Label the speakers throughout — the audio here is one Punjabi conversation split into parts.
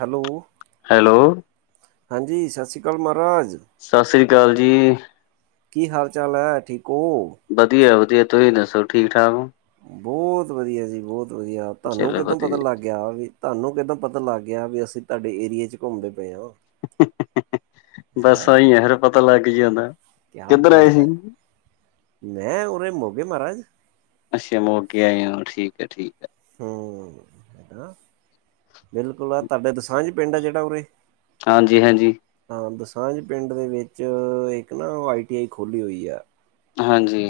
Speaker 1: ਹੈਲੋ।
Speaker 2: ਹੈਲੋ।
Speaker 1: ਹਾਂਜੀ, ਸਸ ਸ੍ਰੀ ਕਾਲ ਮਾਹਰਾਜ।
Speaker 2: ਸਸ ਸ੍ਰੀ ਕਾਲ ਜੀ।
Speaker 1: ਕੀ ਹਾਲ-ਚਾਲ ਐ, ਠੀਕ ਓ?
Speaker 2: ਬਧੀਆ ਵਧੀਐ। ਤੁਸੀਂ ਦੱਸੋ ਠੀਕ-ਠਾਕ ਓ?
Speaker 1: ਬੋਤ ਵਧੀਆ ਜੀ, ਬੋਤ ਵਧੀਆ। ਤਾਨੂੰ
Speaker 2: ਚਲੋ
Speaker 1: ਕਿੱਦੋਂ ਪਤਾ
Speaker 2: ਵਧੀਆ
Speaker 1: ਲੱਗ ਗਿਆ ਵੀ, ਤਾਨੂੰ ਕਿੱਦਾਂ ਪਤਾ ਲੱਗ ਗਿਆ ਵੀ ਅਸੀਂ ਤਾਡੇ ਏਰੀਏ 'ਚ ਘੁੰਮਦੇ ਪਏ ਆਂ।
Speaker 2: ਬਸ ਆ ਈ ਐਂ, ਫੇਰ ਪਤਾ ਲਗ ਈ ਯਾਂਦੈ।
Speaker 1: ਕਿਆ ਬਾਤ ਐ! ਮੈਂ ਉਰੇ ਮੋਗੇ ਮਾਹਰਾਜ।
Speaker 2: ਅੱਸ਼ਾ, ਮੋਗੇ ਆਏ ਓਂ, ਠੀਕ ਐ-ਠੀਕ ਐ।
Speaker 1: ਹੂੰ, ਹੈ ਨਾ। ਬਿਲਕੁਲ ਆ ਤਾਡੇ ਦੁਸਾਂਝ ਪਿੰਡ ਆ ਜੜਾ ਉਰੇ।
Speaker 2: ਹਾਂਜੀ-ਹਾਂਜੀ।
Speaker 1: ਆਂ, ਦੁਸਾਂਝ ਪਿੰਡ ਦੇ ਵਿੱਚ ਇੱਕ ਨਾ ਓ ਆਈ ਟੀ ਆਈ ਖੋਲੀ ਹੋਈ ਐ।
Speaker 2: ਅ ਹਾਂਜੀ।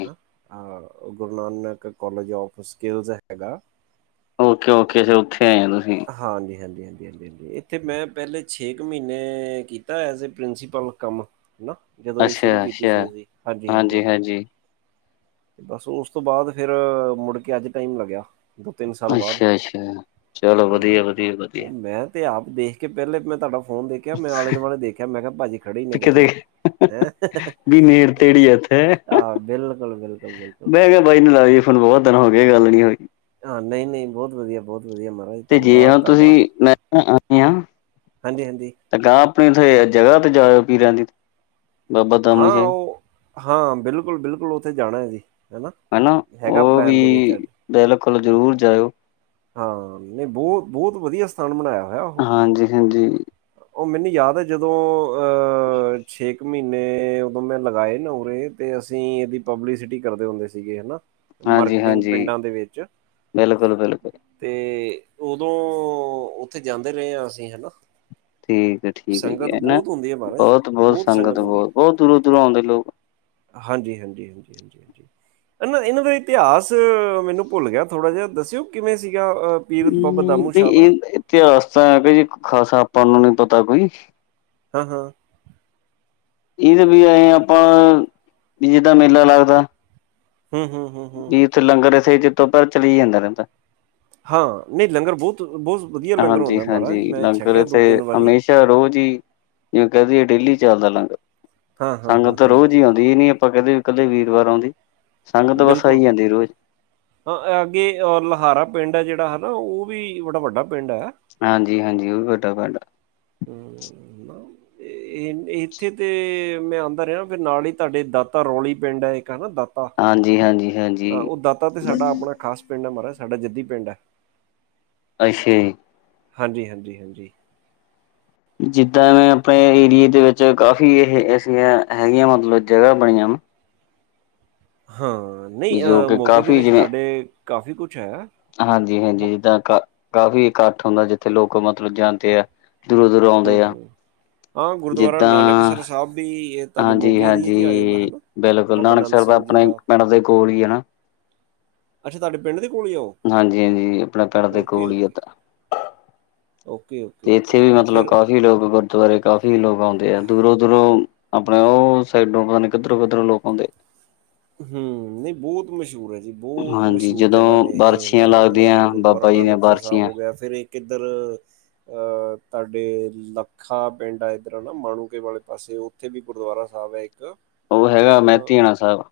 Speaker 1: ਆਹ Guru Nanak college of skills ਹੈਗਾ।
Speaker 2: ਓਕੇ-ਓਕੇ, ਅਸੀਂ ਉੱਥੇ ਆ ਜਾਣਾਂ ਸੀ।
Speaker 1: ਹਾਂਜੀ-ਹਾਂਜੀ-ਹਾਂਜੀ-ਹਾਂਜੀ-ਹਾਂਜੀ, ਇੱਥੇ ਮੈਂ ਪਹਿਲੇ ਛੇ ਕੁ ਮਹੀਨੇ ਕੀਤਾ ਐਜ਼ ਏ ਪ੍ਰਿੰਸੀਪਲ ਕੰਮ। ਹਨਾ ਜਦੋਂ ਇਹ ਸ਼ੁਰੂ
Speaker 2: ਅੱਛਾ
Speaker 1: ਕੀਤੀ
Speaker 2: ਅੱਛਾ
Speaker 1: ਸੀ ਅਸੀਂ,
Speaker 2: ਹਾਂਜੀ
Speaker 1: ਹਾਂਜੀ-ਹਾਂਜੀ-ਹਾਂਜੀ।
Speaker 2: ਹਾਂਜੀ
Speaker 1: ਤੇ ਬਸ ਉਸ ਤੋਂ ਬਾਅਦ ਫਿਰ ਮੁੜਕੇ ਅੱਜ ਟਾਇਮ ਲੱਗਿਆ। ਦੋ ਤਿੰਨ ਸਾਲ ਬਾਅਦ
Speaker 2: ਅੱਛਾ-ਅੱਛਾ, ਚਲੋ
Speaker 1: ਹਾਂ।
Speaker 2: ਵਧੀਆ-ਵਧੀਆ-ਵਧੀਆ।
Speaker 1: ਉਹ ਮੈਂ ਤੇ ਆਪ ਦੇਖ ਕੇ ਪਹਿਲੇ ਮੈਂ ਤੁਹਾਡਾ ਫੋਨ ਦੇਖ ਕਿਹਾ ਮੈਂ ਆਲੇ ਦੁਆਲੇ ਦੇਖਿਆ, ਮੈਂ ਕਿਹਾ ਭਾਜੀ ਖੜੇ ਈ ਨੇ ਕਿਤੇ।
Speaker 2: ਵੀ ਨੇੜ ਤੇੜੀ ਇੱਥੇ
Speaker 1: ਆਹ ਬਿਲਕੁਲ-ਬਿਲਕੁਲ-ਬਿਲਕੁਲ।
Speaker 2: ਮੈਂ ਕਿਹਾ ਬਾਈ ਨੂੰ ਲਾਈਏ ਫ਼ੋਨ, ਬਹੁਤ ਦਿਨ ਹੋਗੇ ਗੱਲ ਨੀ ਹੋਈ।
Speaker 1: ਹਾਂ ਨਈ-ਨਈ ਬਹੁਤ ਵਧੀਆ-ਬਹੁਤ ਵਧੀਆ ਮ
Speaker 2: ਤੇ ਜੇ ਹੁਣ ਤੁਸੀਂ [unintelligible]
Speaker 1: ਹਾਂਜੀ, ਹਾਂਜੀ।
Speaker 2: ਤਾਂ ਗਾਂ ਆਪਣੀਂ ਓਥੇ ਜਗਾ ਤੇ ਜਾਓ ਪੀਰਾਂ ਦੀ ਤੇ
Speaker 1: ਹਾਂ ਓ ਹਾਂ ਬਿਲਕੁਲ-ਬਿਲਕੁਲ ਉੱਥੇ ਜਾਣਾ ਏ ਜੀ।
Speaker 2: ਹਨਾ
Speaker 1: ਹੈਗਾ
Speaker 2: ਓ ਵੀ
Speaker 1: ਪਲੈਨ ਦੇ ਵਿੱਚ ਅੱਜ
Speaker 2: ਬਿਲਕੁਲ ਜ਼ਰੂਰ ਜਾਇਓ।
Speaker 1: ਹਾਂ ਨਈ ਬਹ-ਬਹੁਤ ਵਧੀਆ ਸਥਾਨ ਬਣਾਇਆ ਹੋਇਆ ਉਹ।
Speaker 2: ਹਾਂਜੀ ਹਾਂਜੀ
Speaker 1: ਓਰ ਮੈਨੂੰ ਯਾਦ ਆ ਜਦੋਂ ਅਹ ਛੇ ਕ ਨੇ ਉਦੋ ਮੈਂ ਲਗਾਏ ਨਾ ਉਰੇ, ਤੇ ਅਸੀਂ ਇਹਦੀ ਪਬਲਸਿਟੀ ਕਰਦੇ ਹੁੰਦੇ ਸੀਗੇ ਹਨਾ।
Speaker 2: ਹਾਂਜੀ
Speaker 1: ਮਾਰਕੀਟਿੰਗ
Speaker 2: ਹਾਂਜੀ
Speaker 1: ਪਿੰਡਾਂ ਦੇ ਵਿੱਚ
Speaker 2: ਬਿਲਕੁਲ ਬਿਲਕੁਲ
Speaker 1: ਤੇ ਉਦੋ ਉੱਥੇ ਜਾਂਦੇ ਰੇਅ ਆ ਅਸੀਂ ਹਨਾ।
Speaker 2: ਠੀਕ-ਠੀਕ,
Speaker 1: ਸੰਗਤ
Speaker 2: ਏ ਨਾ
Speaker 1: ਬਹੁਤ ਹੁੰਦੀ ਹੈ ਮਹਾਰਾਜ
Speaker 2: ਬਹੁਤ-ਬਹੁਤ
Speaker 1: ਬਹੁਤ
Speaker 2: ਸੰਗਤ ਬਹੁਤ-ਬਹੁਤ ਦੂਰੋਂ-ਦੂਰੋਂ ਆਉਂਦੇ ਲੋਕ
Speaker 1: ਹਾਂਜੀ-ਹਾਂਜੀ-ਹਾਂਜੀ। ਇਹ ਨਾ ਇਹਨਾਂ ਦਾ ਇਤਿਹਾਸ ਮੈਨੂੰ ਭੁੱਲ ਗਿਆ ਥੋੜਾ ਜਾ, ਦੱਸਿਓ ਕਿਵੇਂ ਸੀਗਾ ਅ ਪੀਰ ਬਾਬਾ
Speaker 2: ਹੂੰ
Speaker 1: ਦਾਮੂ ਸ਼ਾਹ ਦਾ
Speaker 2: ਇਹ ਇਤਿਹਾਸ ਤਾਂ ਬਈ ਖਾਸਾ ਆਪਾਂ ਨੂੰ ਨੀ ਪਤਾ ਬਈ।
Speaker 1: ਹਾਂ-ਹਾਂ।
Speaker 2: ਇਹ ਤੇ ਵੀ ਐ ਆਪਾਂ, ਵੀ ਜਿੱਦਾਂ ਮੇਲਾ ਲੱਗਦਾ।
Speaker 1: ਹੂੰ-ਹੂੰ-ਹੂੰ-ਹੂੰ।
Speaker 2: ਵੀ ਉੱਥੇ ਲੰਗਰ ਐਸੇ ਜੱਤੋ ਪੈਂਰ ਚਲੀ ਜਾਂਦਾ ਰਹਿੰਦਾ।
Speaker 1: ਹਾਂ ਨਈ ਲੰਗਰ ਬਹੁਤ-ਬਹੁਤ ਵਧੀਆ ਲੰਗਰ
Speaker 2: ਹਾਂਜੀ
Speaker 1: ਹੁੰਦਾ ਮਹਾਰਾਜ
Speaker 2: ਹਾਂਜੀ
Speaker 1: ਮੈਂ
Speaker 2: ਲੰਗਰ
Speaker 1: ਛਕਿਆ ਦੋ
Speaker 2: ਇੱਥੇ
Speaker 1: ਤਿੰਨ ਵਾਰੀ
Speaker 2: ਹਮੇਸ਼ਾ ਰੋਜ਼ ਈ ਜਿਵੇਂ ਕਹਿ ਦੀਏ ਡੇਲੀ ਚੱਲਦਾ ਲੰਗਰ,
Speaker 1: ਹਾਂ, ਹਾਂ, ਹਾਂ,
Speaker 2: ਸੰਗਤ ਤਾਂ
Speaker 1: ਹਾਂ,
Speaker 2: ਰੋਜ਼ ਈ ਆਉਂਦੀ ਇਹ ਨੀ ਅਪ ਆਪਾਂ ਕਹਿ ਦੀਏ ਵੀ ਕੱਲੇ ਵੀਰਵਾਰ ਆਉਂਦੀ। ਸੰਗਤ ਬਸ ਆਈ
Speaker 1: ਬਿਲਕੁਲ।
Speaker 2: ਜਾਂਦੀ ਰੋਜ਼
Speaker 1: ਹਾਂ ਐ ਅੱਗੇ ਅ ਲਹਾਰਾ ਪਿੰਡ ਐ ਜਿਹੜਾ ਹਨਾ, ਉਹ ਵੀ ਬੜਾ ਵੱਡਾ ਪਿੰਡ ਐ।
Speaker 2: ਹਾਂਜੀ-ਹਾਂਜੀ ਉਹ ਵੀ ਵੱਡਾ ਪਾਡਾ
Speaker 1: ਹੂੰ [unintelligible]
Speaker 2: [inaudible]
Speaker 1: ਇੱਥੇ ਤੇ ਮੈਂ ਆਦਾ ਰਿਹਾ, ਫਿਰ ਨਾਲ ਈ ਤੁਹਾਡੇ ਦਾਤਾ ਰੌਲੀ ਪਿੰਡ ਆ ਇੱਕ ਹਨਾ ਦਾਤਾ
Speaker 2: ਹਾਂਜੀ ਹਾਂਜੀ ਹਾਂਜੀ
Speaker 1: ਤਾਂ ਉਹ ਦਾਤਾ ਤੇ ਸਾਡਾ ਆਪਣਾ
Speaker 2: ਅੱਛਾ
Speaker 1: ਖ਼ਾਸ ਪਿੰਡ ਆ, ਮਹਾਰਾਜ ਸਾਡਾ ਜੱਦੀ ਪਿੰਡ ਆ।
Speaker 2: ਅੱਛਾ ਜੀ।
Speaker 1: ਹਾਂਜੀ-ਹਾਂਜੀ-ਹਾਂਜੀ।
Speaker 2: ਜਿੱਦਾਂ ਮੈਂ ਆਪਣੇ ਏਰੀਏ ਦੇ ਵਿੱਚ ਕਾਫੀ ਇਹ ਐਸੀਆਂ ਹੈਗੀਆਂ ਮਤਲਬ ਜਗਾ ਬਣੀਆਂ ਵਾ।
Speaker 1: ਹਾਂ
Speaker 2: ਵੀ
Speaker 1: ਨਈ
Speaker 2: ਜੋ ਕਿ
Speaker 1: ਮੋਗੇ ਦੇ
Speaker 2: ਕਾਫੀ
Speaker 1: ਵਿੱਚ ਤੁਹਾਡੇ ਕਾਫੀ ਕੁਛ ਹੈ।
Speaker 2: ਹਾਂਜੀ-ਹਾਂਜੀ
Speaker 1: ਹੁ
Speaker 2: ਜਿੱਦਾਂ ਕਾ ਕਾਫ਼ੀ ਇੱਕਠ ਹੁੰਦਾਂ, ਜਿੱਥੇ ਲੋਕ ਮਤਲਬ ਜਾਂਦੇ ਆ। ਦੂਰੋਂ-ਦੂਰੋਂ
Speaker 1: ਹੂੰ,
Speaker 2: ਆਉਂਦੇ ਆ।
Speaker 1: ਹੂੰ। ਹਾਂ ਗੁਰਦੁਆਰਾ
Speaker 2: ਜਿੱਦਾਂ
Speaker 1: ਨਾਨਕਸਰ ਸਾਹਿਬ ਵੀ ਇਹ ਤੁਹਾਡੇ
Speaker 2: ਹਾਂਜੀ
Speaker 1: ਮੋਗੇ ਏਰੀਏ 'ਚ ਹੀ ਆ ਜਾਂਦਾ
Speaker 2: ਹਾਂਜੀ
Speaker 1: ਹਨਾ।
Speaker 2: ਬਿਲਕੁਲ, ਨਾਨਕਸਰ ਤਾਂ ਆਪਣੇ ਪਿੰਡ ਦੇ ਕੋਲ ਆ ਹਨਾ।
Speaker 1: ਅੱਛਾ ਤੁਹਾਡੇ ਪਿੰਡ ਦੀ ਕੋਲ ਈ ਆ ਉਹ?
Speaker 2: ਹਾਂਜੀ-ਹਾਂਜੀ ਆਪਣੇ ਪਿੰਡ ਤੇ
Speaker 1: ਓਕੇ
Speaker 2: ਕੋਲ ਆ ਉਹ
Speaker 1: ਓਕੇ
Speaker 2: ਤਾਂ।
Speaker 1: ਓਕੇ ਓਕੇ
Speaker 2: ਤੇ
Speaker 1: ਓਕੇ
Speaker 2: ਇੱਥੇ ਵੀ
Speaker 1: ਓਕੇ
Speaker 2: ਮਤਲਬ
Speaker 1: ਫਿਰ
Speaker 2: ਕਾਫ਼ੀ ਲੋਕ ਗੁਰ ਗੁਰਦਵਾਰੇ ਕਾਫ਼ੀ ਲੋਕ ਆਉਂਦੇ ਆ ਦੂਰੋਂ-ਦੂਰੋਂ ਆਪਣੇ ਉਹ ਸਾਈਡੋ ਪਤਾ ਨੀ ਕਿੱਧਰੋਂ-ਕਿੱਧਰੋਂ ਲੋਕ ਆਉਂਦੇ।
Speaker 1: ਹਮ, ਨਹੀਂ ਬਹੁਤ ਮਸ਼ਹੂਰ ਹੈ ਜੀ। ਬਹੁਤ
Speaker 2: ਹਾਂਜੀ
Speaker 1: ਮਸ਼ਹੂਰ
Speaker 2: ਜਦੋਂ
Speaker 1: ਜਗ੍ਹਾ ਨੇ, ਇਹ
Speaker 2: ਬਾਰਸ਼ੀਆਂ ਲੱਗਦੀਆਂ
Speaker 1: ਹਨਾ ਗੁਰਦੁਆਰਾ
Speaker 2: ਬਾਬਾ ਜੀ ਦੀਆਂ
Speaker 1: ਨਾਨਕਸਰ ਸਾਹਿਬ
Speaker 2: ਬਾਰਸ਼ੀਆਂ
Speaker 1: ਹੋ ਗਿਆ ਫਿਰ ਇੱਕ ਕਿੱਧਰ ਅਹ ਤੁਹਾਡੇ ਲਕ ਖਾ ਪਿੰਡ ਇਹ ਇੱਧਰ ਨਾ ਮਾਣੂਕੇ ਵਾਲੇ ਪਾਸੇ, ਉੱਥੇ ਵੀ ਗੁਰਦੁਆਰਾ ਸਾਹਿਬ ਹੈ ਇੱਕ
Speaker 2: ਉਹ ਹੈਗਾ
Speaker 1: ਅ,
Speaker 2: ਮੈਂਧੀਆਂਣਾ ਸਾਹਿਬ।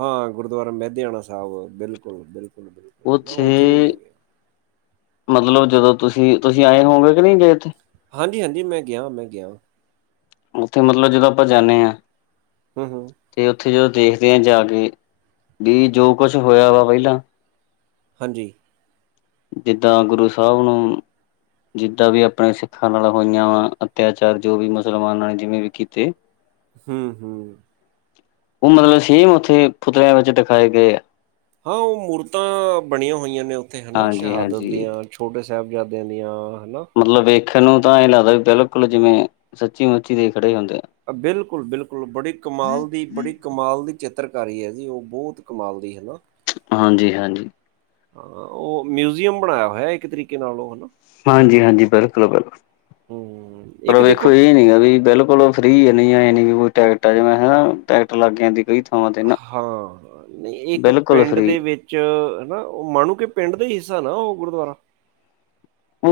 Speaker 1: ਹਾਂ ਗੁਰਦੁਆਰਾ ਮਹਿਧਿਆਣਾ ਸਾਹਿਬ ਬਿਲਕੁਲ, ਬਿਲਕੁਲ, ਬਿਲਕੁਲ। ਨਾ
Speaker 2: ਉੱਥੇ
Speaker 1: ਵੀ ਮੈਂ ਗਿਆ
Speaker 2: [inaudible] ਮਤਲਬ ਜਦੋਂ ਤੁਸੀਂ, ਤੁਸੀਂ ਆਏ ਹੋਗੇ ਕਿ ਨਹੀਂ ਏਥੇ।
Speaker 1: ਹਾਂਜੀ-ਹਾਂਜੀ ਮੈਂ ਗਿਆ, ਮੈਂ ਗਿਆ।
Speaker 2: ਉੱਥੇ ਮਤਲਬ ਜਦੋਂ ਆਪਾਂ ਜਾ ਨੇ ਆ।
Speaker 1: ਹਮ, ਹਮ
Speaker 2: ਤੇ ਉੱਥੇ ਜਦੋਂ ਦੇਖਦੇ ਆ ਜਾ ਕੇ, ਵੀ ਜੋ ਕੁਛ ਹੋਇਆ ਵਾ ਪਹਿਲਾਂ
Speaker 1: ਹਾਂਜੀ।
Speaker 2: ਜਿੱਦਾਂ ਗੁਰੂ ਸਾਹਿਬ ਨੂੰ ਜਿੱਦਾਂ ਵੀ ਆਪਣੇ ਸਿੱਖਾਂ ਨਾਲ ਹੋਈਆਂ ਵਾ ਅੱਤਿਆਚਾਰ ਜੋ ਵੀ ਮੁਸਲਮਾਨਾਂ ਨੇ ਜਿਵੇਂ ਵੀ ਕੀਤੇ [inaudible]
Speaker 1: ਹਮ, ਹਮ।
Speaker 2: ਉਹ ਮਤਲਬ ਸੇਮ ਉੱਥੇ ਪੁਤਲਿਆਂ ਵਿੱਚ ਦਿਖਾਏ ਗਏ ਆ।
Speaker 1: ਹਾਂ ਉਹ ਮੂਰਤਾਂ ਬਣੀਆਂ ਹੋਈਆਂ ਨੇ ਉੱਥੇ ਹੈਨਾ ਸ਼ਹਾਦਤ
Speaker 2: ਹਾਂਜੀ-ਹਾਂਜੀ
Speaker 1: ਦੀਆਂ। ਛੋਟੇ ਸਾਹਿਬਜ਼ਾਦਿਆਂ ਦੀਆਂ ਹੈਨਾ।
Speaker 2: ਮਤਲਬ ਵੇਖਣ ਨੂੰ ਤਾਂ ਇਹ ਲੱਗਦਾ ਵੀ ਬਿਲਕੁਲ ਜਿਵੇਂ ਸੱਚੀ ਮੁੱਚੀ ਦੇ ਖੜੇ ਹੀ ਹੁੰਦੇ ਆ।
Speaker 1: ਬਿਲਕੁਲ, ਬਿਲਕੁਲ ਬੜੀ ਕਮਾਲ ਦੀ ਬੜੀ ਕਮਾਲ ਦੀ ਚਿੱਤਰਕਾਰੀ ਐ ਜੀ, ਉਹ ਬਹੁਤ ਕਮਾਲ ਦੀ ਹੈਨਾ।
Speaker 2: ਹਾਂਜੀ-ਹਾਂਜੀ।
Speaker 1: ਆ ਉਹ ਮਿਊਜ਼ਅਮ ਬਣਾਇਆ ਹੋਇਆ ਇੱਕ ਤਰੀਕੇ ਨਾਲ ਉਹ ਹੈਨਾ।
Speaker 2: ਹਾਂਜੀ-ਹਾਂਜੀ ਬਿਲਕੁਲ-ਬਿਲਕੁਲ
Speaker 1: ਹੂੰ,
Speaker 2: ਪਰ
Speaker 1: ਇੱਕ ਦੇਖੋ
Speaker 2: ਵੇਖੋ ਇਹ ਨੀ ਆ ਵੀ ਬਿਲਕੁਲ ਫਰੀ ਆ ਨਈ ਏ ਨੀ ਵੀ ਟੈਕਟ ਜਵਾਂ ਟੈਕਟ ਲੱਗ ਜਾਂਦੀ ਥਾਵਾਂ ਤੇ ਨਾ
Speaker 1: ਹਾਂ, ਨਹੀਂ ਇੱਕ
Speaker 2: ਬਿਲਕੁਲ
Speaker 1: ਪਿੰਡ
Speaker 2: ਫ੍ਰਰੀ
Speaker 1: ਦੇ ਵਿੱਚ ਚ ਉਹ ਮਾਣੂੰਕੇ ਪਿੰਡ ਦਾ ਹਿੱਸਾ ਨਾ ਉਹ ਗੁਰਦੁਆਰਾ
Speaker 2: ਓ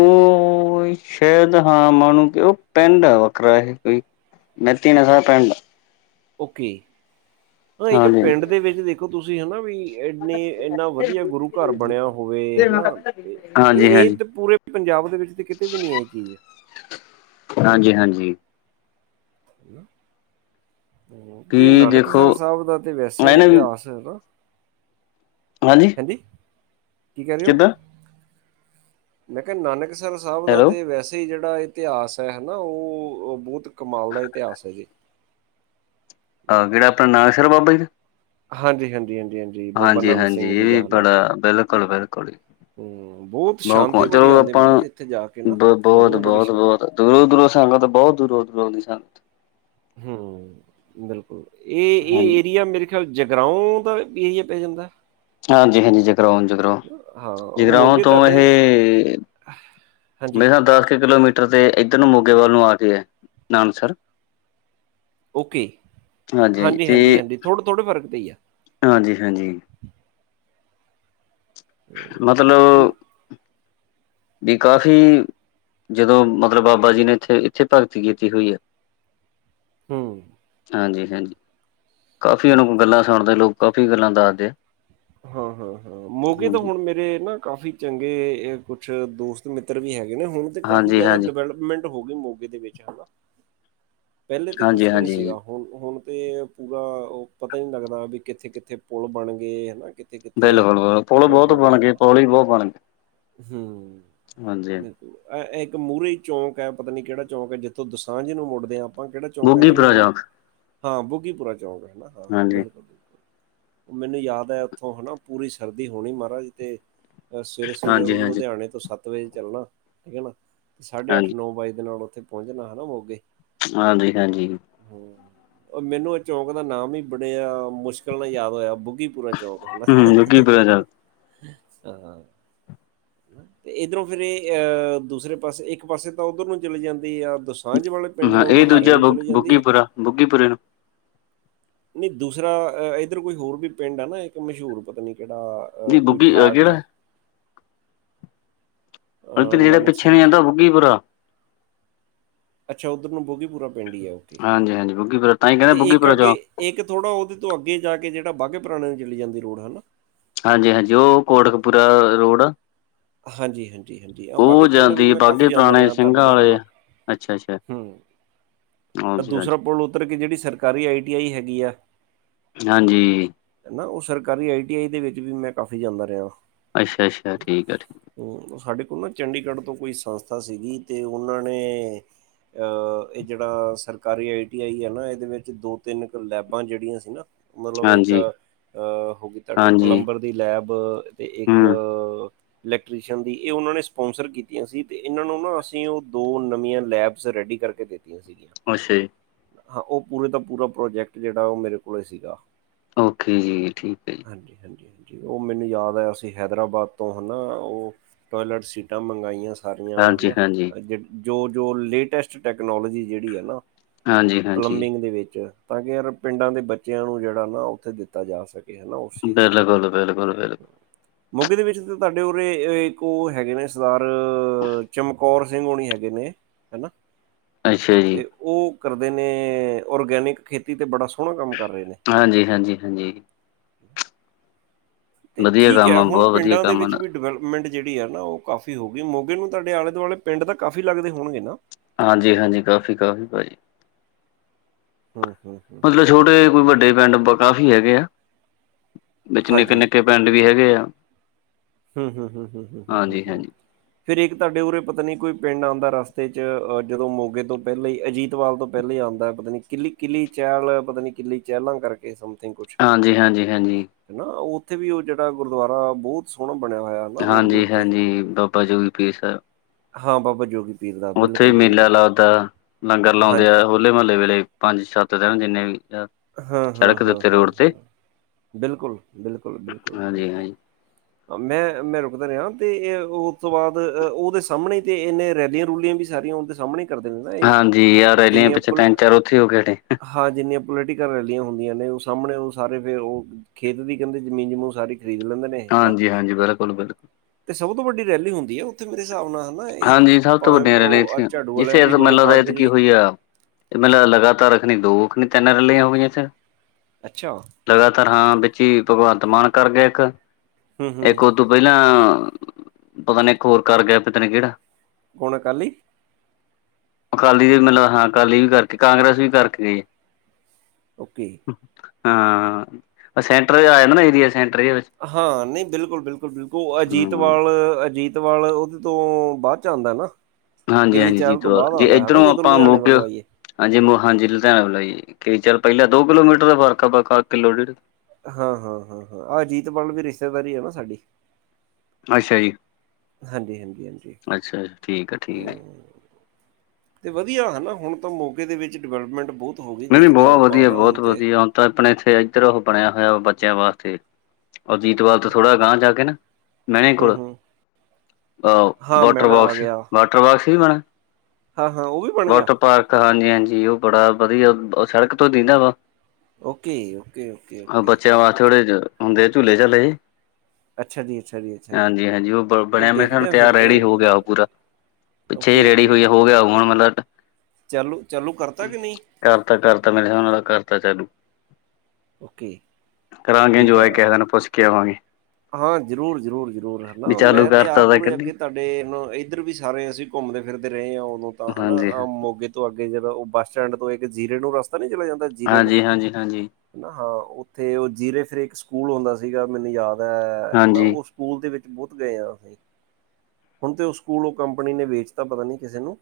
Speaker 2: ਕੋਈ ਸ਼ਹਿਦ ਹਾਂ ਮਾਣੂੰਕੇ ਪਿੰਡ ਆ ਵੱਖਰਾ ਏਹੇ ਕੋਈ ਮੈਤੀਆ ਪਿੰਡ
Speaker 1: ਓਕੇ, ਹਾਂ ਇੱਕ
Speaker 2: ਹਾਂਜੀ
Speaker 1: ਪਿੰਡ ਦੇ ਵਿੱਚ ਦੇਖੋ ਤੁਸੀਂ ਹੈਨਾ ਵੀ ਇਨੀ ਇੰਨਾ ਵਧੀਆ ਗੁਰੂ ਘਰ ਬਣਿਆ ਹੋਵੇ ਹੈਨਾ ਤੇ ਇਹ, ਇਹ
Speaker 2: ਹਾਂਜੀ-ਹਾਂਜੀ।
Speaker 1: ਤੇ ਪੂਰੇ ਪੰਜਾਬ ਦੇ ਵਿੱਚ ਤਾਂ ਕਿਤੇ ਵੀ ਨਹੀਂ ਐ ਇਹ ਚੀਜ਼
Speaker 2: [inaudible] ਹਾਂਜੀ-ਹਾਂਜੀ।
Speaker 1: [inaudible] ਤੇ
Speaker 2: ਕੀ ਦੇਖੋ
Speaker 1: ਨਾਨਕਸਰ ਸਾਹਿਬ ਦਾ ਤੇ
Speaker 2: ਐ
Speaker 1: ਵੈਸੇ
Speaker 2: ਨਾ ਵੀ
Speaker 1: ਇਤਿਹਾਸ ਹੈਨਾ
Speaker 2: ਹਾਜੀ
Speaker 1: ਹਾਂਜੀ [inaudible] ਕੀ ਕਹਿ ਰਹੇ ਓ [inaudible] ਮੈਂ ਕਿਹਾ ਨਾਨਕ ਅੰਮ੍ਰਿਤ ਸਾਹਬ ਦਾ
Speaker 2: ਹੈਲੋ
Speaker 1: ਤੇ ਵੈਸੇ ਈ ਜਿਹੜਾ ਇਤਿਹਾਸ ਹੈ ਨਾ ਉਹ ਬਹੁਤ ਕਮਾਲ ਦਾ ਇਤਿਹਾਸ ਐ ਜੀ।
Speaker 2: ਆਹ ਜਿਹੜਾ ਆਪਣਾ ਨਾਨਕਸਰ ਬਾਬਾ ਜੀ ਦਾ
Speaker 1: ਹਾਂਜੀ-ਹਾਂਜੀ-ਹਾਂਜੀ-ਹਾਂਜੀ,
Speaker 2: ਹਾਂਜੀ-ਹਾਂਜੀ, ਪੜਾ ਬਿਲਕੁਲ-ਬਿਲਕੁਲ
Speaker 1: ਹਮ, ਬਹੁਤ ਸ਼ਾਂਤੀ ਬੜੀ
Speaker 2: ਚਲੋ
Speaker 1: ਆਉਂਦੀ
Speaker 2: ਆਪਾਂ,
Speaker 1: ਮਹਾਰਾਜ ਇੱਥੇ ਜਾ ਕੇ ਨਾ
Speaker 2: ਬ
Speaker 1: ਮਨ ਨੂੰ ਬੜੀ ਸ਼ਾਂਤੀ
Speaker 2: ਬੋਤ-ਬੋਤ-ਬੋਤ ਦੂਰੋਂ-ਦੂਰੋਂ ਸੰਗਤ ਬੋਤ ਦੂਰੋਂ ਦੂਰੋਂ ਉਨਦੀ ਸੰਗਤ
Speaker 1: ਹੂੰ ਬਿਲਕੁਲ ਇਹ ਇਹ
Speaker 2: ਹਾਂਜੀ
Speaker 1: ਏਰੀਆ ਮੇਰੇ ਅੱਜ ਕੱਲ ਜਗਰਾਓ ਦਾ ਏਰੀਆ ਪੈ ਜਾਂਦਾ
Speaker 2: ਹਾਂਜੀ-ਹਾਂਜੀ ਜਗਰਾਓ-ਜਗਰਾਓ,
Speaker 1: ਹਾਂ,
Speaker 2: ਜਗਰਾਓ
Speaker 1: ਮੋਗੇ
Speaker 2: ਤੋਂ ਇਹ
Speaker 1: ਤੁਹਾਡੇ ਹਾਂਜੀ,
Speaker 2: ਮੈਂ ਕਿ ਦਸ ਕੁ ਕਿਲੋਮੀਟ ਟਰ ਤੇ ਇੱਧਰ ਨੂੰ ਮੋਗੇ ਵੱਲ ਨੂੰ ਆਜੇ ਏ, ਨਾਨਕਸਰ
Speaker 1: ਓਕੇ,
Speaker 2: ਹਾਂਜੀ-ਹਾਂਜੀ ਤੇ
Speaker 1: ਹਾਂਜੀ-ਹਾਂਜੀ-ਹਾਂਜੀ ਥੋੜ੍ਹੇ-ਥੋੜ੍ਹੇ ਫਰਕ ਤੇ ਈ ਆ
Speaker 2: ਹਾਂਜੀ-ਹਾਂਜੀ।
Speaker 1: ਅਮ,
Speaker 2: ਮਤਲਬ ਵੀ ਕਾਫ਼ੀ, ਜਦੋਂ ਮਤਲਬ ਬਾਬਾ ਜੀ ਨੇ ਇੱਥੇ-ਇੱਥੇ ਭਗਤੀ ਕੀਤੀ ਹੋਈ ਆ‌। [inaudible]
Speaker 1: ਹੂੰ,
Speaker 2: ਹਾਂਜੀ-ਹਾਂਜੀ, ਕਾਫੀ
Speaker 1: ਹੂੰ,
Speaker 2: ਔਨੂੰ ਗੱਲਾ ਸੁਣਦੇ ਲੋਕ ਕਾਫੀ ਗੱਲਾਂ ਦੱਸਦੇ ਆ।
Speaker 1: ਹਾਂ-ਹਾਂ-ਹਾਂ ਮੋਗੇ ਤੋ ਹੁਣ ਮੇਰੇ ਨਾ ਕਾਫੀ ਚੰਗੇ ਕੁਛ ਦੋਸਤ ਮਿੱਤਰ ਵੀ ਹੈਗੇ ਨੇ ਹੁਣ ਤੇ ਕਾਫੀ ਜ਼ਿਆਦਾ
Speaker 2: ਹਾਂਜੀ-ਹਾਂਜੀ
Speaker 1: ਡਿਵੈਲਪਮੈਂਟ ਹੋ ਗਏ ਮੋਗੇ ਦੇ ਵਿੱਚ ਹਨਾ ਪਹਿਲੇ ਤੇ ਕੁਛ ਵੀ ਨੀ
Speaker 2: ਹਾਂਜੀ-ਹਾਂਜੀ,
Speaker 1: ਸੀਗਾ। ਹੁਣ ਹੁਣ ਤੇ ਪੂਰਾ ਉਹ ਪਤਾ ਈ ਨੀ ਲੱਗਦਾ ਵੀ ਕਿੱਥੇ ਕਿੱਥੇ ਪੁਲ ਬਣ ਗਏ ਹਨਾ ਕਿ
Speaker 2: ਬਿਲਕੁਲ ਪੁਲ ਬੋਤ ਬਣ ਗਏ ਪੁਲ ਈ ਬੋਤ ਬਣ ਗਏ।
Speaker 1: ਹੂੰ,
Speaker 2: ਹਾਜੀ,
Speaker 1: ਇੱਕ ਮੂਹਰੇ ਚੌਕ ਆ ਪਤਾ ਨੀ ਕਿਹੜਾ ਚੌਕ ਆ ਜਿੱਥੋ ਦੁਸਾਝ ਨੂੰ ਮੁੜਦੇ ਆ ਆਪਾ ਆਪਾ ਕਿਹੜਾ ਚੌਕ
Speaker 2: ਗੁੱਗੀ
Speaker 1: ਕਹਿੰਦੇ ਨੇ ਉਹਨੂੰ,
Speaker 2: ਪ੍ਰਜਾ
Speaker 1: ਹਾਂ ਬੁਗੀਪੁਰਾ ਚੌਕ ਆ ਨਾ ਹਾ
Speaker 2: ਹਾਂਜੀ,
Speaker 1: ਬਿਲਕੁਲ ਉਹ ਮੈਨੂੰ ਯਾਦ ਆ ਉੱਥੋ ਹਨਾ ਪੂਰੀ ਸਰਦੀ ਹੋਣੀ ਮਹਾਰਾਜ ਦੇ ਸਵੇਰੇ ਸਵੇਰੇ ਉਰੋ
Speaker 2: ਹਾਂਜੀ-ਹਾਂਜੀ,
Speaker 1: ਲੁਧਿਆਣੇ ਤੋ ਸੱਤ ਵਜੇ ਚੱਲਣਾ ਠੀਕ ਆ ਨਾ ਸਾਢੇ ਅੱਠ
Speaker 2: ਹਾਂਜੀ,
Speaker 1: ਨੌ ਵਜੇ ਦੇ ਨਾਲ ਉੱਥੇ ਪਹੁੰਚ ਜਾਣਾ ਹਨਾ ਮੋਗੇ
Speaker 2: ਹਾਂਜੀ-ਹਾਂਜੀ,
Speaker 1: ਹੂੰ ਮੈਨੂੰ ਇਹ ਚੌਕ ਦਾ ਨਾਮ ਨੀ ਬੜੇ ਆ ਮੁਸ਼ਕਿਲ ਨਾਲ ਯਾਦ ਹੋਇਆ ਬੁੱਗੀਪੁਰਾ ਚੌਕ ਚੌਕ
Speaker 2: ਹੂੰ ਗੁੱਗੀਪੁਰਾ
Speaker 1: ਹਨਾ
Speaker 2: ਜਾ
Speaker 1: ਹਾ, ਇੱਧਰੋ ਫਿਰ ਇਹ ਅਹ ਦੂਸਰੇ ਪਾਸੇ ਇੱਕ ਪਾਸੇ ਤਾ ਉੱਧਰ ਨੂੰ ਚਲੀ ਜਾਦੀ ਆ ਦੋਸਾਂਝ ਵਾਲੇ ਪਿੰਡ
Speaker 2: ਹਾ
Speaker 1: ਨੂੰ
Speaker 2: ਇਹ
Speaker 1: ਲਹਾਰੇ
Speaker 2: ਦੂਜਾ
Speaker 1: ਨੂੰ
Speaker 2: ਬੁ
Speaker 1: ਚਲੇ ਜਾਂਦੀ ਆ
Speaker 2: ਬੁੱਗੀਪੁਰਾ ਬੁੱਗੀਪੁਰੇ ਨੂੰ
Speaker 1: ਨਹੀ ਦੂਸਰਾ ਅ ਇੱਧਰ ਕੋਈ ਹੋਰ ਵੀ ਪਿੰਡ ਆ ਨਾ ਇੱਕ ਮਸ਼ਹੂਰ ਪਤਾ ਨੀ ਕਿਹੜਾ
Speaker 2: ਜੀ
Speaker 1: ਕੋਈ
Speaker 2: ਬੁੱਗੀ
Speaker 1: ਠਾਠ ਆ
Speaker 2: ਕਿਹੜਾ
Speaker 1: ਅਹ,
Speaker 2: ਅੰਤਰੀਏ ਦੇ ਪਿੱਛੇ
Speaker 1: ਨਾਨਕਸਰ
Speaker 2: ਨੂੰ
Speaker 1: ਦੀ
Speaker 2: ਜਾਦਾ ਉਹ ਬੁੱਗੀਪੁਰਾ ਆ
Speaker 1: ਅੱਛਾ ਉੱਧਰ ਨੂੰ ਬੁੱਗੀਪੁਰਾ ਪਿੰਡ ਈ ਆ, ਓਕੇ
Speaker 2: ਹਾਂਜੀ-ਹਾਂਜੀ ਬੁੱਗੀਪੁਰਾ ਤਾਂ ਹੀ ਕਹਿੰਦੇ
Speaker 1: ਤੇ ਇੱਕ
Speaker 2: ਬੁੱਗੀਪੁਰਾ
Speaker 1: ਅੱਗੇ
Speaker 2: ਚੌਂਕ
Speaker 1: ਇੱਕ ਥੋੜ੍ਹਾ ਉਹਦੇ ਤੋ ਅੱਗੇ ਜਾ ਕੇ ਜਿਹੜਾ ਬਾਘੇ ਪੁਰਾਣੇ ਨੂੰ ਚਲੀ ਜਾਦੀ ਰੋਡ ਹਨਾ,
Speaker 2: ਹਾਜੀ-ਹਾਜੀ ਉਹ ਕੋਟਕਪੁਰਾ ਰੋਡ
Speaker 1: ਹਾਜੀ-ਹਾਜੀ-ਹਾਜੀ ਆਹ ਬਾਘੇ
Speaker 2: ਉਹ
Speaker 1: ਪੁਰਾਣੇ ਵੀ
Speaker 2: ਜਾਂਦੀ
Speaker 1: ਮੈ ਕਾਫੀ
Speaker 2: ਬਾਘੇ
Speaker 1: ਜਾਦਾ
Speaker 2: ਪੁਰਾਣੇ
Speaker 1: ਰਿਆ ਤੁਹਾਡੇ
Speaker 2: ਸਿੰਘਾਂ
Speaker 1: ਤਾ
Speaker 2: ਆਲੇ
Speaker 1: ਹੁਣ
Speaker 2: ਅੱਛਾ-ਅੱਛਾ,
Speaker 1: ਹੂੰ ਦੂਸਰਾ
Speaker 2: ਹਾਂਜੀ-ਹਾਂਜੀ,
Speaker 1: ਪੁੱਲ ਉੱਤਰ ਕੇ ਜਿਹੜੀ ਸਰਕਾਰੀ ਆਈ ਟੀ ਆਈ ਹੈਗੀ ਆ।
Speaker 2: ਹਾਂਜੀ
Speaker 1: ਨਾ ਉਹ ਸਰਕਾਰੀ ਆਈ ਟੀ ਆਈ ਦੇ ਵਿੱਚ ਵੀ ਮੈ ਕਾਫੀ ਜਾਦਾ ਰਿਆ।
Speaker 2: ਅੱਛਾ-ਅੱਛਾ ਠੀਕ ਆ ਠੀਕ
Speaker 1: ਸਾਡੇ ਕੋਲ ਨਾ ਚੰਡੀਗੜ੍ਹ ਤੋ ਕੋਈ ਸੰਸਥਾ ਸੀਗੀ ਤੇ ਓਨਾ ਨੇ ਅ ਏ ਜੇੜਾ ਸਰਕਾਰੀ ਆਈ ਟੀ ਆਈ ਐਨਾ ਏਦੇ ਵਿੱਚ ਦੋ-ਤਿੰਨ ਕੁ ਲੈਬਾ ਜੇੜੀਆਂ ਸੀ ਨਾ ਮਤਲਬ ਏਕ ਅਹ ਹੋਗੀ ਤਾਡੀ
Speaker 2: ਹਾਂਜੀ-ਹਾਂਜੀ
Speaker 1: ਪਲੰਬਰ ਦੀ ਲੈਬ ਤੇ ਇੱਕ
Speaker 2: ਹੂੰ
Speaker 1: ਇਲੈਕਟ੍ਰੀਸ਼ਨ ਦੀ ਏ ਓਨਾ ਨੇ ਸਪੋਂਸਰ ਕੀਤੀਆਂ ਸੀ ਤੇ ਈਨਾ ਨੂੰ ਨਾ ਅਸੀ ਓਦੋ ਨਵੀਆਂ ਲੈਬਸ ਰੈਡੀ ਕਰਕੇ ਦਿੱ- ਤੀਆ ਸੀਗੀਆ।
Speaker 2: ਅੱਸ਼ੇ।
Speaker 1: ਹਾਂ, ਓ ਪੂਰੇ ਦਾ ਪੂਰਾ ਪ੍ਰੋਜੈਕਟ ਜੇੜਾ ਓ ਮੇਰੇ ਕੋਲ ਈ ਸੀਗਾ।
Speaker 2: ਓਕੇ, ਠੀਕ ਆ ਜੀ।
Speaker 1: ਹੰਜੀ-ਹੰਜੀ। ਓ ਮੈਨੂੰ ਯਾਦ ਆਯਾ ਅਸੀ ਹੈਦਰਾਬਾਦ ਤੋ ਹਨਾ, ਓ ਟੋਇਲਟ ਸੀਟਾ ਮੰਗਾਈਆ ਸੀ। ਸਾਰੀਆ
Speaker 2: ਹੈ ਜੀ ਹਾਂਜੀ
Speaker 1: ਹਨਾ,
Speaker 2: ਹਾਂਜੀ
Speaker 1: ਜੋ-ਜੋ ਲੇਟੈਸਟ ਟੈਕਨੋਲੋਜੀ ਜੇੜੀ ਹੈ ਨਾ
Speaker 2: ਹਾਂਜੀ ਹਾਂਜੀ
Speaker 1: ਪਲੰਬਿੰਗ ਦੇ ਵਿੱਚ ਤਾਕਿ ਯਾਰ ਪਿੰਡਾ ਦੇ ਬੱਚੇਆ ਨੂੰ ਜੇੜਾ ਨਾ ਓਥੇ ਦਿੱਤਾ ਜਾ ਸਕੇ। ਹਨਾ ਉਸ ਚੀਜ਼ ਦਾ
Speaker 2: ਬੇਲਕੁਲ-ਬੇਲਕੁਲ, ਬੇਲ
Speaker 1: ਮੋਗੇ ਦੇ ਵਿੱਚ ਤਾ ਤਾਡੇ ਉਰੇ ਇੱਕ ਓ ਹੈਗੇ ਨੇ ਸਰਦਾਰ ਚਮਕੌਰ ਸਿੰਘ ਹੋਣੀ ਹੈਗੇ ਨੇ ਹੈਨਾ?
Speaker 2: ਅਸ਼ਾ ਜੀ।
Speaker 1: ਓ ਕਰਦੇ ਨੇ ਓਰਗੈਨਿਕ ਖੇਤੀ ਤੇ ਬੜਾ ਸੋਣਾ ਕੰਮ ਕਰ ਰੇਨੇ।
Speaker 2: ਹਾਂਜੀ-ਹਾਂਜੀ-ਹਾਂਜੀ।
Speaker 1: ਤੇ
Speaker 2: ਵਧੀਆ ਕੰਮ
Speaker 1: ਠੀਕੈ
Speaker 2: ਆ
Speaker 1: ਹੁਣ
Speaker 2: ਬਹੁਤ ਵਧੀਆ
Speaker 1: ਪਿੰਡਾ ਦੇ
Speaker 2: ਕੰਮ ਆ
Speaker 1: ਵਿੱਚ
Speaker 2: ਨਾ।
Speaker 1: ਵੀ ਡਿਵੈਲਪਮੈਂਟ ਜੇੜੀ ਆ ਨਾ ਉਓ ਕਾਫੀ ਹੋ ਗਈ। ਮੋਗੇ ਨੂੰ ਤੁਆਡੇ ਆਲੇ-ਦੁਆਲੇ ਪਿੰਡ ਤਾ ਕਾਫੀ ਲੱਗਦੇ ਹੋਣਗੇ ਨਾ?
Speaker 2: ਹਾਂਜੀ-ਹਾਂਜੀ, ਕਾਫੀ-ਕਾਫੀ ਭਾਜੀ।
Speaker 1: ਹੂੰ-ਹੂੰ।
Speaker 2: ਮਤਲਬ ਛੋਟੇ ਕੋਈ ਵੱਡੇ ਪਿੰਡ ਕਾਫੀ ਹੈਗੇ ਆ, ਵਿੱਚ
Speaker 1: ਹਾਂਜੀ
Speaker 2: ਨਿੱਕੇ-ਨਿੱਕੇ। ਪੇਂਡ ਵੀ ਹੈਗੇ ਆ। ਹਾਂਜੀ
Speaker 1: ਹੂੰ-ਹੂੰ-ਹੂੰ-ਹੂੰ-ਹੂੰ-ਹੂੰ-ਹੂੰ।
Speaker 2: ਹਾਂਜੀ
Speaker 1: ਫਿਰ ਇੱਕ ਤੁਆਡੇ ਉਰੇ ਪਤਾ ਨੀ ਕੋਈ ਪਿੰਡ ਆਂਦਾ ਰਸਤੇ ਚ ਅ ਜਦੋਂ ਮੋਗੇ ਤੋਂ ਪੈਲਾਂ ਈ ਅਜੀਤਵਾਲ ਤੋਂ ਪੈਲਾਂ ਈ ਆਂਦੈ ਪਤਾ ਨੀ ਕਿੱਲੀ ਕਿਲੀ ਚੈਲ ਪਤਾ ਨੀ ਕਿੱਲੀ ਚੈਲਾਂ ਕਰਕੇ ਸਮਥਿੰਗ ਕੁਛ
Speaker 2: ਹਾਂਜੀ-ਹਾਂਜੀ-ਹਾਂਜੀ।
Speaker 1: ਹਨਾ, ਓਥੇ ਵੀ ਓ ਜੇੜਾ ਗੁਰਦੁਆਰਾ ਬੋਤ ਸੋਣਾ ਬਣੇਆ ਹੋਯਾ।
Speaker 2: ਹਾਂਜੀ-ਹਾਂਜੀ, ਬਾਬਾ ਜੋਗੀ ਪੀਰ ਸੈਬ।
Speaker 1: ਹਾਂ, ਬਾਬਾ ਜੋਗੀ ਪੀਰ ਦਾ
Speaker 2: ਓਥੇ
Speaker 1: ਬਿਲਕੁਲ
Speaker 2: ਵੀ ਮੇਲਾ
Speaker 1: ਬਿਲਕੁਲ ਬਿਲਕੁਲ
Speaker 2: ਲੱਗਦਾ, ਲੰਗਰ ਲਾਉਂਦੇ ਆ।
Speaker 1: ਹਾਂਜੀ
Speaker 2: ਹੌਲੇ ਮਹੱਲੇ ਵੇਲੇ ਪੰਜ-ਸੱਤ ਦੇਨ ਜਿੰਨੇ ਵੀ। ਸੜਕ ਦੇ ਉੱਤੇ ਰੋਡ ਤੇ
Speaker 1: ਹਾਂ-ਹਾਂ-ਹਾਂ-ਹਾਂ-ਹਾਂ,
Speaker 2: ਹਾਂਜੀ
Speaker 1: ਬਿਲਕੁਲ-ਬਿਲਕੁਲ-ਬਿਲਕੁਲ-ਬਿਲਕੁਲ।
Speaker 2: ਹਾਂਜੀ
Speaker 1: ਮੈਂ-ਮੈਂ ਰੁਕਦਾ ਰੇਆ ਤੇ ਉਸ ਤੋਂ ਬਾਦ ਓਦੇ ਸਾਮਣੇ ਤੇ ਏਨੇ ਰੈਲੀਆਂ-ਰੂਲੀਆਂ ਵੀ ਸਾਰੀਆਂ ਓੰਦੇ ਸਾਮਣੇ
Speaker 2: ਹਾਂਜੀ, ਏ ਰੈਲੀਆਂ ਪਿੱਛੇ ਤਿੰਨ-ਚਾਰ ਓਥੇ ਹੋਕੇੇ ਹਟੇ।
Speaker 1: ਹਾਂ, ਜਿੰਨੀ ਪੋਲੀਟੀਕਲ ਰੈਲੀਆਂ ਹੁੰਦੀਆਂ ਨੇ ਓ ਸਾਮਣੇ ਓ ਸਾਰੇ ਫੇਰ ਓ ਖੇਤ ਦੀ ਜਮੀਨ-ਜਮੂਨ ਸਾਰੀ ਖਰੀਦ ਲੈਂਦੇ ਨੇ। ਹਨਾ
Speaker 2: ਹਾਂਜੀ-ਹਾਂਜੀ, ਬੇਲਕੁਲ-ਬੇਲਕੁਲ।
Speaker 1: ਤੇ ਸਬ ਤੋਂ ਵੱਡੀ ਰੈਲੀ ਹੁੰਦੀਆ ਓਥੇ, ਮੇਰੇ ਸਾਬ ਨਾਲ? ਹਨਾ
Speaker 2: ਹਾਂਜੀ,
Speaker 1: ਇਹ
Speaker 2: ਸਬ ਤੋਂ
Speaker 1: ਭਾਵੇਂ
Speaker 2: ਵੱਡੀਆਂ ਰੈਲੀਆਂ
Speaker 1: ਉਹ ਅੱਜ
Speaker 2: ਇੱਥੇ
Speaker 1: ਝਾੜੂ ਵਾਲਿਆਂ
Speaker 2: ਜਿੱਥੇ
Speaker 1: ਦੀ ਹੋਏ
Speaker 2: ਮਤਲਬ
Speaker 1: ਪਾਰਟੀ
Speaker 2: ਐਤਕੀ
Speaker 1: ਦੀ
Speaker 2: ਹੋਈ ਆ। ਮੈਨੂੰ ਲੱਗਦਾ ਲਗਾਤਾਰ ਦੋ ਕੇ ਤੇਂਨ ਰੈਲੀਆ ਹੋ ਗਈਆਂ ਏਥੇ ਤਾਂ।
Speaker 1: ਅੱਛਾ।
Speaker 2: ਤਰਾ-ਤਾਰ ਬਚੀ ਤੋ ਬਆਦ ਭਗਵੰਤ ਮਾਨ ਕਰ ਗਿਆ ਇੱਕ,
Speaker 1: ਹੂੰ, ਹੂੰ
Speaker 2: ਇੱਕ ਤੋਂ ਪਹਿਲਾਂ, ਪਤਾ ਨ ਇੱਕ ਹੋਰ ਕਰ ਗਿਆ ਪਤਾ ਨੀ ਕਿਹੜਾ
Speaker 1: ਕੋਣ ਅਕਾਲੀ?
Speaker 2: ਅਕਾਲੀ ਵੀ ਮੈਨੂੰ ਲੱਗਦਾ ਹਾਂ ਅਕਾਲੀ ਵੀ ਕਰਕੇ ਕਾਂਗਰਸ ਵੀ ਕਰਕੇ ਗਈ ਏ।
Speaker 1: ਓਕੇ।
Speaker 2: ਹਾਂ ਸੈਂਟਰ ਚ ਆ ਜਾਂਦਾ ਨਾ ਏਰੀਆ ਸੈਂਟਰ ਦੇ ਵਿੱਚ
Speaker 1: ਹਾਂ ਨਈ ਬਿਲਕੁਲ- ਬਿਲਕੁਲ -ਬਿਲਕੁਲ
Speaker 2: ਹੂੰ।
Speaker 1: ਅਜੀਤਵਾਲ ਅਜੀਤ ਵਾਲ ਉਹਦੇ ਤੋਂ ਬਾਅਦ ਚ ਆਦਾ ਨਾ।
Speaker 2: ਹਾਂਜੀ-
Speaker 1: ਕਿਲੀ
Speaker 2: ਹਾਂਜੀ
Speaker 1: ਚਹਿਲ ਤੋਂ
Speaker 2: ਅਜੀਤਵਾਲ
Speaker 1: ਬਾਅਦ
Speaker 2: ਜੇ
Speaker 1: ਆਉਂਦਾ ਹੈ ਨਾ
Speaker 2: ਇੱਧਰੋਂ
Speaker 1: ਜਦੋਂ
Speaker 2: ਆਪਾਂ
Speaker 1: ਲੁਧਿਆਣੇ
Speaker 2: ਮੋਗੇ
Speaker 1: ਵੱਲੋਂ ਆਈਏ
Speaker 2: ਹਾਂਜੀ ਮ ਹਾਂਜੀ ਲੁਧਿਆਣਾ ਵੱਲੋਂ ਜੀ ਕਈ ਚਾਰ ਪਹਿਲਾਂ ਦੋ ਕਿਲੋਮੀਟਰ ਦਾ ਫਰਕਾ ਬਾਕਾ ਕਿੱਲੋ ਡੇਢ
Speaker 1: ਹਾਂ- ਹਾਂ -ਹਾਂ -ਹਾਂਹ ਅਜੀਤ ਬਾਲ ਵੀ ਰਿਸ਼ਤੇਦਾਰੀ ਆ ਨਾ ਸਾਡੀ।
Speaker 2: ਅੱਛਾ ਜੀ।
Speaker 1: ਹਾਂਜੀ- ਹਾਂਜੀ -ਹਾਂਜੀ।
Speaker 2: ਅੱਛਾ ਠੀਕ ਆ ਠੀਕ ਆ
Speaker 1: ਹੋ ਤੇ ਵਧੀਆ ਹਨ ਨਾ ਹੁਣ ਤਾਂ ਮੌਗੇ ਦੇ ਵਿੱਚ ਡਿਵੈਲਪਮੈਂਟ ਬਹੁਤ ਹੋ ਗਈ
Speaker 2: ਨਈ -ਨਈ
Speaker 1: ਦੇਖਦੇ ਹਾਂ
Speaker 2: ਬਹੁਤ
Speaker 1: ਆਪਾਂ
Speaker 2: ਵਧੀਆ
Speaker 1: ਹਨਾ ਹੁਣ
Speaker 2: ਬਹੁਤ
Speaker 1: ਤੇ
Speaker 2: ਵਧੀਆ ਹੁਣ ਤਾਂ ਆਪਣੇ ਇੱਥੇ ਇੱਧਰ ਉਹ ਬਣਿਆ ਹੋਇਆ ਵਾ ਬੱਚਿਆਂ ਵਾਸਤੇ ਅਜੀਤਵਾਲ ਤਾਂ ਥੋੜਾ ਅਗਾਹ ਜਾ ਕੇ ਨਾ ਮੈਣੇ
Speaker 1: ਹੂੰ
Speaker 2: ਕੋਲ
Speaker 1: ਹੂੰ
Speaker 2: ਅ
Speaker 1: ਹਾਂ
Speaker 2: ਵਾਟਰ
Speaker 1: ਮਹਿਣਾ ਆ
Speaker 2: ਬੋਕਸ
Speaker 1: ਗਿਆ
Speaker 2: ਵਾਟਰ [unintelligible]
Speaker 1: ਹਾਂ ਹਾਂ ਉਹ ਵੀ ਬਣ ਗਿਆ
Speaker 2: ਵਾਟਰ ਪਾਰਕ ਹਾਂਜੀ -ਹਾਂਜੀ ਉਹ ਬੜਾ ਵਧੀਆ ਓ ਸੜਕ ਤੋਂ ਦੀਦਾ ਵਾ,
Speaker 1: ਓਕੇ ਓਕੇ ਓਕੇ
Speaker 2: ਅ
Speaker 1: ਓਕੇ
Speaker 2: ਬੱਚਿਆਂ ਵਾਸਤੇ ਥੋੜ ਜ ਹੁੰਦੇ ਝੂਲੇ -ਝਾਲੇ ਜੇ
Speaker 1: ਅੱਛਾ ਜੀ ਅੱਛਾ ਜੀ ਅੱਛਾ
Speaker 2: ਹਾਂਜੀ -ਹਾਂਜੀ ਉਹ ਬ ਬਣਿਆ ਮੈ ਖਾਹ
Speaker 1: ਦੇਖਦੇ ਆ
Speaker 2: ਤਿਆਰ
Speaker 1: ਫਿਰ ਤੇ
Speaker 2: ਰੈਡੀ ਹੋ ਗਿਆ ਉਹ ਪੂਰਾ ਪਿੱਛੇ ਜੇ
Speaker 1: ਓਕੇ
Speaker 2: ਰੈਡੀ ਈ
Speaker 1: ਓਕੇ
Speaker 2: ਹੋਈ ਏ, ਹੋ ਗਿਆ ਹੁਣ ਮਤਲਬ
Speaker 1: ਚਾਲੂ -ਚਾਲੂ ਕਰਤਾ ਕਿ ਨੀ?
Speaker 2: ਕਰਤਾ -ਕਰਤਾ ਮੇਰੇ ਹਿਸਾਬ ਨਾਲ ਤਾ ਕਰਤਾ ਚਾਲੂ।
Speaker 1: ਓਕੇ।
Speaker 2: ਕਰਾਂਗੇ
Speaker 1: ਠੀਕ
Speaker 2: ਇਨਜੋਏ
Speaker 1: ਹੈ
Speaker 2: ਕੈ ਦਿਨ ਪੁੱਛ ਕੇ ਆਵਾਂਗੇ।
Speaker 1: ਹਾਂ ਜ਼ਰੂਰ- ਜ਼ਰੂਰ, ਜ਼ਰੂਰ
Speaker 2: ਵੀ
Speaker 1: ਹੈਲੋ
Speaker 2: ਚਾਲੂ
Speaker 1: ਮੈਂ ਤੇ
Speaker 2: ਕਰਤਾ
Speaker 1: ਆਪ
Speaker 2: ਤਾਂ
Speaker 1: ਪੂਰੇ
Speaker 2: ਕੱਲੀ
Speaker 1: ਅੱਗੇ ਤੁਹਾਡੇ ਕੇ ਇਨੂੰ ਇੱਧਰ ਵੀ ਸਾਰੇ ਅਸੀਂ ਘੁੰਮਦੇ ਫਿਰਦੇ ਰਹੇ ਹਾਂ ਉਦੋਂ ਤਾਂ ਹਨਾ
Speaker 2: ਹਾਂਜੀ
Speaker 1: ਆ ਮੋਗੇ ਤੋਂ ਅੱਗੇ ਜਿਹੜਾ ਉਹ ਬੱਸ ਸਟੈਂਡ ਤੋਂ ਇੱਕ ਜੀਰੇ ਨੂੰ ਰਸਤਾ ਨੀ ਚਲਾ ਜਾਂਦਾ
Speaker 2: ਹਾਂਜੀ -ਹਾਂਜੀ -ਹਾਂਜੀ।
Speaker 1: ਹੈ ਨਾ ਹਾਂ ਉੱਥੇ ਜੀਰੇ ਫਿਰ ਇੱਕ ਸਕੂਲ ਹੁੰਦਾ ਸੀਗਾ ਮੈਨੂੰ ਯਾਦ ਐ ਹੈ ਨਾ
Speaker 2: ਹਾਂਜੀ
Speaker 1: ਉਸ ਸਕੂਲ ਦੇ ਵਿੱਚ ਬਹੁਤ ਗਏ ਆ ਉੱਥੇ। ਹੁਣ ਤੇ ਓ ਸਕੂਲ ਉਹ ਕੰਪਨੀ ਨੇ ਵੇਚਤਾ ਪਤਾ ਨੀ ਕਿਸੇ ਨੇ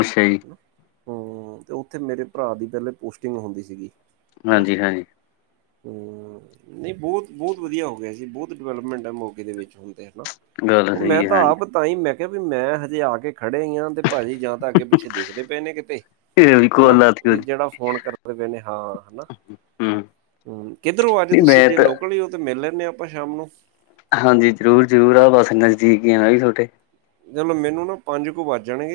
Speaker 2: ਅੱਛਾ ਜੀ।
Speaker 1: ਹਮ ਤੇ ਉੱਥੇ ਮੇਰੇ ਭਰਾ ਦੀ ਪਹਿਲੇ ਪੋਸਟਿੰਗ ਹੁੰਦੀ ਸੀਗੀ। ਹਨਾ
Speaker 2: ਹਾਂਜੀ- ਹਾਂਜੀ।
Speaker 1: ਹੂੰ ਨਈ ਬਹੁਤ- ਬਹੁਤ ਵਧੀਆ ਹੋ ਗਿਆ ਬਹੁਤ ਡਿਵੈਲਪਮੈਂਟ ਹੈ ਮੋਗੇ ਵਿੱਚ ਹੁਣ ਤੇ ਹਨਾ,
Speaker 2: ਗੱਲ
Speaker 1: ਉਹ ਮੈਂ
Speaker 2: ਸਹੀ ਹੈ
Speaker 1: ਤਾਂ
Speaker 2: ਹਾਂਜੀ
Speaker 1: ਆਪ ਤਾਂ ਹੀ ਮੈਂ ਕਿਹਾ ਵੀ ਮੈਂ ਹਜੇ ਆ ਕੇ ਖੜੇ ਈ ਆ ਤੇ ਭਾਜੀ ਜਾਂ ਤਾਂ ਅੱਗੇ-ਪਿੱਛੇ ਦੇਖਦੇ ਪਏ ਨੇ ਕਿਤੇ
Speaker 2: ਇਹ ਵੀ
Speaker 1: ਹਨਾ।
Speaker 2: ਕੋਲ
Speaker 1: ਓ
Speaker 2: ਲਾਤੀ
Speaker 1: ਵੀ
Speaker 2: ਉਹਦੀ
Speaker 1: ਜਿਹੜਾ ਫੋਨ ਕਰਦੇ ਪਏ ਹਾਂ ਹਨਾ।
Speaker 2: ਹਮ
Speaker 1: ਹਮ ਕਿੱਧਰੋਂ ਅੱਜ
Speaker 2: ਨਹੀਂ
Speaker 1: ਤੁਸੀਂ
Speaker 2: ਮੈਂ
Speaker 1: ਜੇ
Speaker 2: ਤਾਂ
Speaker 1: ਲੋਕਲ ਈ ਓ, ਤਾਂ ਮਿਲ ਲੈਂਦੇ ਹ ਆਪਾਂ ਸ਼ਾਮ ਨੂੰ?
Speaker 2: ਹਾਂਜੀ ਜ਼ਰੂਰ- ਜ਼ਰੂਰ ਆ ਬਸ ਨਜ਼ਦੀਕ ਈ ਆ ਮੈਂ ਵੀ ਤੁਆਡੇ
Speaker 1: ਚਲੋ ਮੈਨੂੰ ਨਾ ਪੰਜ ਕੁ ਵੱਜ ਜਾਣੇ